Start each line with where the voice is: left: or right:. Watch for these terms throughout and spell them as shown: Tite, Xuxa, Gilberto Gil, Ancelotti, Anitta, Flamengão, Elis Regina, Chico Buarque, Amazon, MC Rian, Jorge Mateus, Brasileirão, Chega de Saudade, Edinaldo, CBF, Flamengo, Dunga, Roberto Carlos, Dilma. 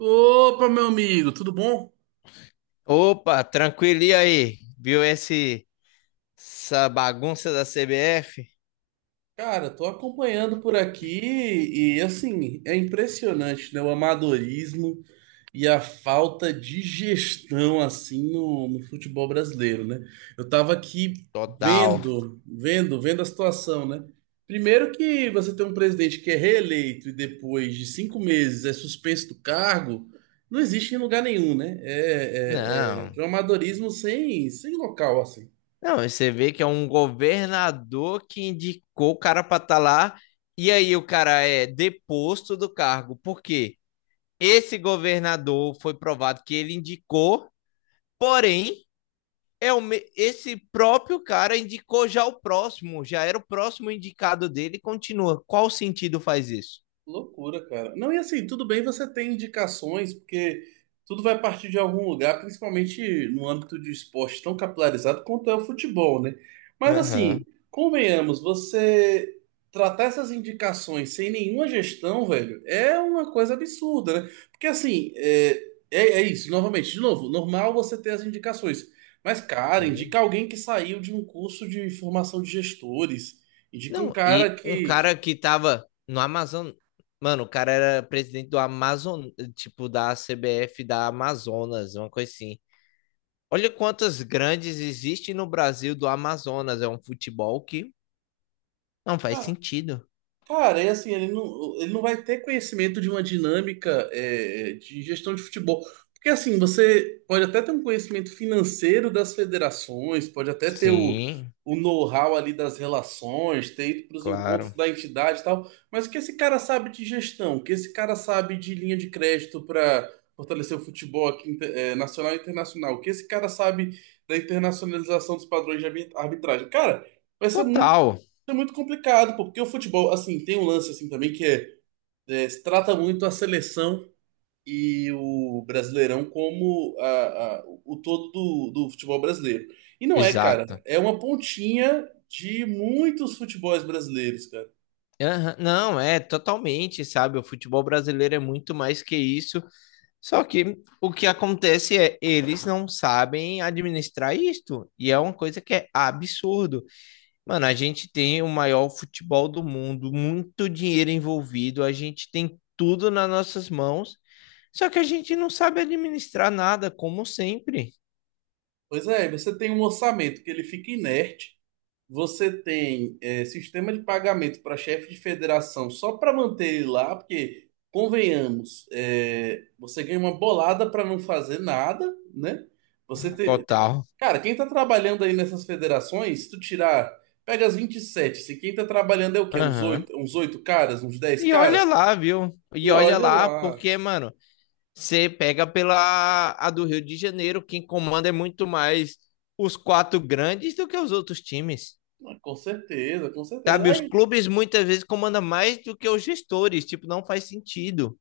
right: Opa, meu amigo, tudo bom?
left: Opa, tranquilo, e aí? Viu essa bagunça da CBF?
right: Cara, tô acompanhando por aqui e assim, é impressionante, né? O amadorismo e a falta de gestão assim no futebol brasileiro, né? Eu tava aqui
left: Total.
right: vendo a situação, né? Primeiro que você tem um presidente que é reeleito e depois de cinco meses é suspenso do cargo, não existe em lugar nenhum, né? É de
left: Não,
right: um amadorismo sem local, assim.
left: não, você vê que é um governador que indicou o cara para estar lá e aí o cara é deposto do cargo, porque esse governador foi provado que ele indicou, porém, esse próprio cara indicou já o próximo, já era o próximo indicado dele e continua. Qual sentido faz isso?
right: Loucura, cara. Não, e assim, tudo bem você ter indicações, porque tudo vai partir de algum lugar, principalmente no âmbito de esporte tão capilarizado quanto é o futebol, né? Mas assim,
left: Aham,
right: convenhamos, você tratar essas indicações sem nenhuma gestão, velho, é uma coisa absurda, né? Porque assim, é isso, novamente, de novo, normal você ter as indicações. Mas, cara,
left: sim.
right: indica alguém que saiu de um curso de formação de gestores. Indica um
left: Não,
right: cara
left: e um
right: que,
left: cara
right: que
left: que tava no Amazon. Mano, o cara era presidente do Amazon, tipo, da CBF da Amazonas, uma coisa assim. Olha quantas grandes existem no Brasil do Amazonas. É um futebol que não faz sentido.
right: cara, e assim, ele não vai ter conhecimento de uma dinâmica, de gestão de futebol. Porque assim, você pode até ter um conhecimento financeiro das federações, pode até ter
left: Sim,
right: o know-how ali das relações, ter ido para os encontros
left: claro.
right: da entidade e tal, mas o que esse cara sabe de gestão, o que esse cara sabe de linha de crédito para fortalecer o futebol aqui, nacional e internacional, o que esse cara sabe da internacionalização dos padrões de arbitragem. Cara, vai ser muito,
left: Total.
right: é muito complicado, pô, porque o futebol, assim, tem um lance assim também que se trata muito a seleção e o Brasileirão como o todo do futebol brasileiro. E não é,
left: Exato.
right: cara, é uma pontinha de muitos futebols brasileiros, cara.
left: Aham, não, é totalmente, sabe? O futebol brasileiro é muito mais que isso. Só que o que acontece é eles não sabem administrar isto. E é uma coisa que é absurdo. Mano, a gente tem o maior futebol do mundo, muito dinheiro envolvido, a gente tem tudo nas nossas mãos, só que a gente não sabe administrar nada, como sempre.
right: Pois é, você tem um orçamento que ele fica inerte, você tem sistema de pagamento para chefe de federação só para manter ele lá, porque, convenhamos, você ganha uma bolada para não fazer nada, né? Você tem...
left: Total.
right: Cara, quem tá trabalhando aí nessas federações, se tu tirar, pega as 27, se quem tá trabalhando é o quê?
left: Aham.
right: Uns 8 caras, uns 10
left: E
right: caras?
left: olha lá, viu? E
right: E
left: olha
right: olha
left: lá,
right: lá,
left: porque, mano, você pega pela a do Rio de Janeiro, quem comanda é muito mais os quatro grandes do que os outros times.
right: ah, com certeza, com certeza.
left: Sabe, os
right: Aí
left: clubes muitas vezes comandam mais do que os gestores, tipo, não faz sentido,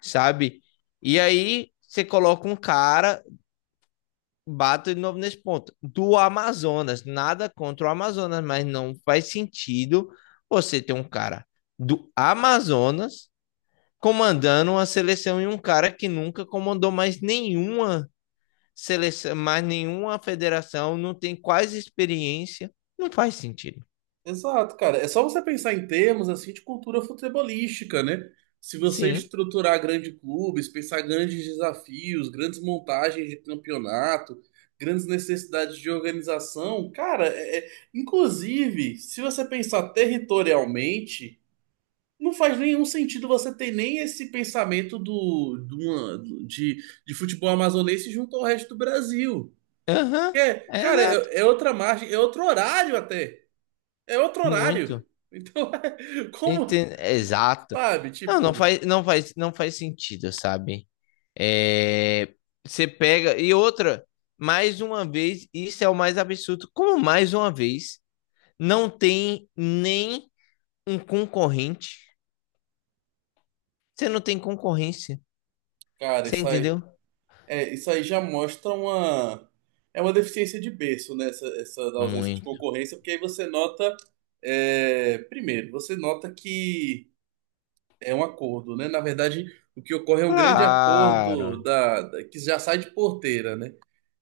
left: sabe? E aí você coloca um cara, bato de novo nesse ponto, do Amazonas. Nada contra o Amazonas, mas não faz sentido você ter um cara do Amazonas comandando uma seleção e um cara que nunca comandou mais nenhuma seleção, mais nenhuma federação, não tem quase experiência. Não faz sentido.
right: exato, cara. É só você pensar em termos assim de cultura futebolística, né? Se você
left: Sim.
right: estruturar grandes clubes, pensar grandes desafios, grandes montagens de campeonato, grandes necessidades de organização, cara, inclusive, se você pensar territorialmente, não faz nenhum sentido você ter nem esse pensamento do, de, uma- de futebol amazonense junto ao resto do Brasil.
left: Aham. Uhum.
right: É,
left: É,
right: cara,
left: exato.
right: é outra margem, é outro horário até. É outro
left: Muito.
right: horário. Então, como,
left: Exato.
right: sabe?
left: Não,
right: Tipo,
left: não faz sentido, sabe? É, você pega. E outra, mais uma vez, isso é o mais absurdo. Como mais uma vez, não tem nem um concorrente. Você não tem concorrência.
right: cara,
left: Você
right: isso aí,
left: entendeu?
right: isso aí já mostra uma, é uma deficiência de berço, né? Essa da ausência de
left: Muito.
right: concorrência, porque aí você nota, primeiro, você nota que é um acordo, né? Na verdade, o que ocorre é um grande
left: Claro.
right: acordo que já sai de porteira, né?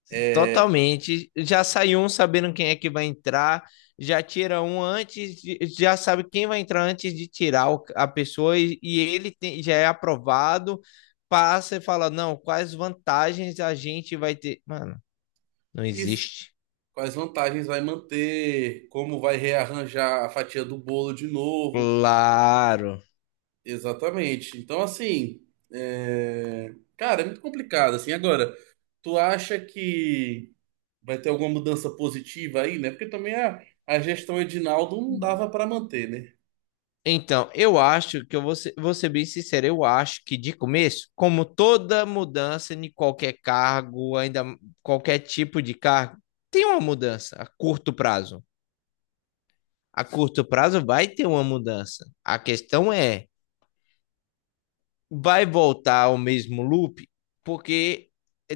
right: É,
left: Totalmente. Já sai um sabendo quem é que vai entrar, já tira um antes, já sabe quem vai entrar antes de tirar a pessoa e, já é aprovado, passa e fala, não, quais vantagens a gente vai ter? Mano, não
right: isso.
left: existe.
right: Quais vantagens vai manter, como vai rearranjar a fatia do bolo de novo.
left: Claro.
right: Exatamente. Então, assim, cara, é muito complicado, assim. Agora, tu acha que vai ter alguma mudança positiva aí, né? Porque também a gestão Edinaldo não dava para manter, né?
left: Então, eu acho que vou ser bem sincero, eu acho que de começo, como toda mudança em qualquer cargo, ainda qualquer tipo de cargo, tem uma mudança a curto prazo. A curto prazo vai ter uma mudança. A questão é, vai voltar ao mesmo loop? Porque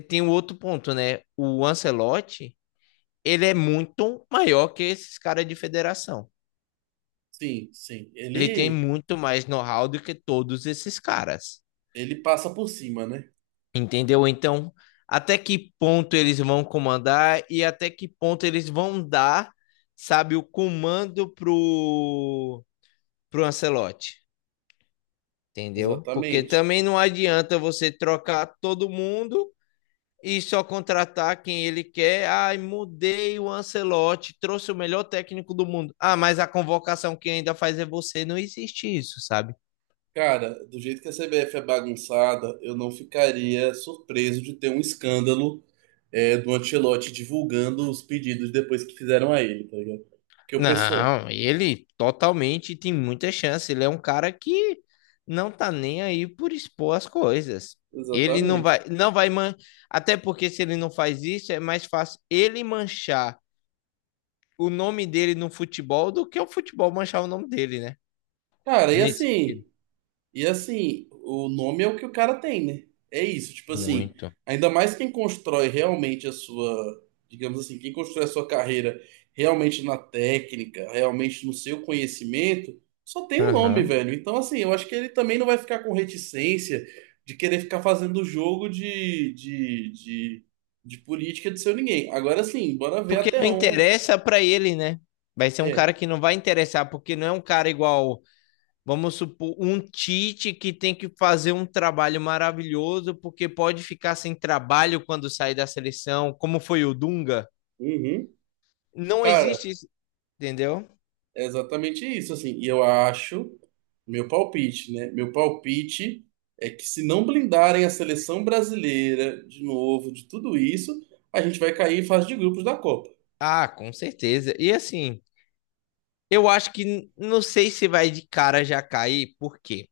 left: tem um outro ponto, né? O Ancelotti, ele é muito maior que esses caras de federação.
right: Sim, sim.
left: Ele tem
right: Ele,
left: muito mais know-how do que todos esses caras.
right: ele passa por cima, né?
left: Entendeu? Então, até que ponto eles vão comandar e até que ponto eles vão dar, sabe, o comando pro, pro Ancelotti? Entendeu? Porque
right: Exatamente.
left: também não adianta você trocar todo mundo e só contratar quem ele quer. Ai, mudei o Ancelotti, trouxe o melhor técnico do mundo. Ah, mas a convocação que ainda faz é você. Não existe isso, sabe?
right: Cara, do jeito que a CBF é bagunçada, eu não ficaria surpreso de ter um escândalo, do Ancelotti divulgando os pedidos depois que fizeram a ele, tá ligado? Porque o pessoal.
left: Não, ele totalmente tem muita chance. Ele é um cara que não tá nem aí por expor as coisas. Ele
right: Exatamente.
left: não vai man... até porque se ele não faz isso, é mais fácil ele manchar o nome dele no futebol do que o futebol manchar o nome dele, né?
right: Cara,
left: Nesse sentido.
right: e assim, o nome é o que o cara tem, né? É isso, tipo assim,
left: Muito.
right: ainda mais quem constrói realmente a sua, digamos assim, quem constrói a sua carreira realmente na técnica, realmente no seu conhecimento, só tem um nome,
left: Aham.
right: velho. Então, assim, eu acho que ele também não vai ficar com reticência de querer ficar fazendo jogo de política de seu ninguém. Agora sim, bora ver
left: Porque
right: até
left: não
right: onde.
left: interessa pra ele, né? Vai ser um
right: É.
left: cara que não vai interessar, porque não é um cara igual, vamos supor, um Tite que tem que fazer um trabalho maravilhoso, porque pode ficar sem trabalho quando sai da seleção, como foi o Dunga.
right: Uhum.
left: Não
right: Cara,
left: existe isso, entendeu?
right: é exatamente isso, assim. E eu acho, meu palpite, né? Meu palpite é que se não blindarem a seleção brasileira de novo, de tudo isso, a gente vai cair em fase de grupos da Copa.
left: Ah, com certeza. E assim, eu acho que não sei se vai de cara já cair, por quê?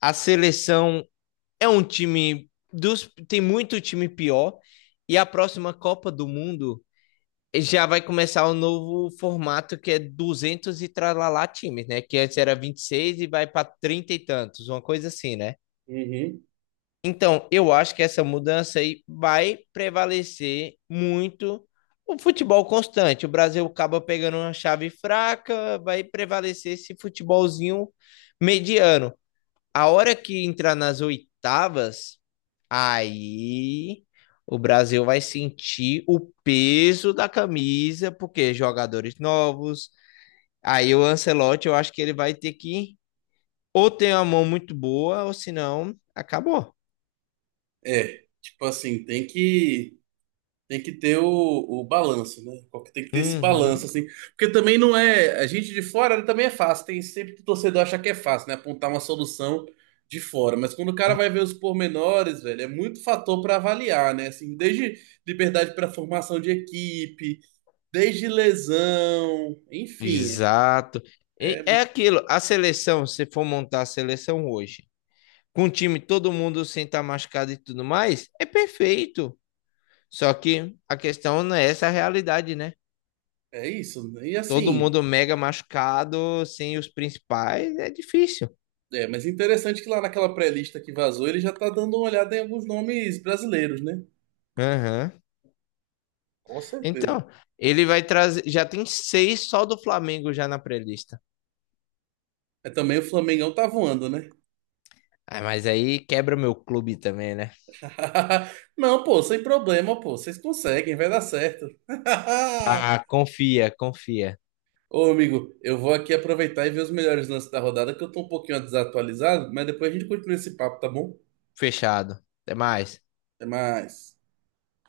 left: A seleção é um time dos tem muito time pior e a próxima Copa do Mundo já vai começar o novo formato que é 200 e tralalá times, né? Que antes era 26 e vai para 30 e tantos, uma coisa assim, né?
right: Uhum.
left: Então, eu acho que essa mudança aí vai prevalecer muito o futebol constante. O Brasil acaba pegando uma chave fraca, vai prevalecer esse futebolzinho mediano. A hora que entrar nas oitavas, aí o Brasil vai sentir o peso da camisa, porque jogadores novos. Aí o Ancelotti, eu acho que ele vai ter que ou ter uma mão muito boa, ou senão acabou.
right: É, tipo assim, tem que. Tem que ter o balanço, né? Tem que ter esse balanço,
left: Uhum,
right: assim. Porque também não é. A gente de fora também é fácil. Tem sempre que o torcedor acha que é fácil, né? Apontar uma solução de fora. Mas quando o cara vai ver os pormenores, velho, é muito fator para avaliar, né? Assim, desde liberdade para formação de equipe, desde lesão, enfim,
left: exato.
right: é, é
left: E é aquilo, a seleção, se for montar a seleção hoje, com o time todo mundo sem estar machucado e tudo mais, é perfeito. Só que a questão não é essa a realidade, né?
right: é isso. E
left: Todo
right: assim.
left: mundo mega machucado, sem os principais, é difícil.
right: É, mas interessante que lá naquela pré-lista que vazou, ele já tá dando uma olhada em alguns nomes brasileiros, né?
left: Aham.
right: Com certeza.
left: Então, ele vai trazer. Já tem 6 só do Flamengo já na pré-lista.
right: É, também o Flamengão tá voando, né?
left: Ah, mas aí quebra o meu clube também, né?
right: Não, pô, sem problema, pô. Vocês conseguem, vai dar certo.
left: Ah, confia, confia.
right: Ô, amigo, eu vou aqui aproveitar e ver os melhores lances da rodada, que eu tô um pouquinho desatualizado, mas depois a gente continua esse papo, tá bom?
left: Fechado. Até mais.
right: Até mais.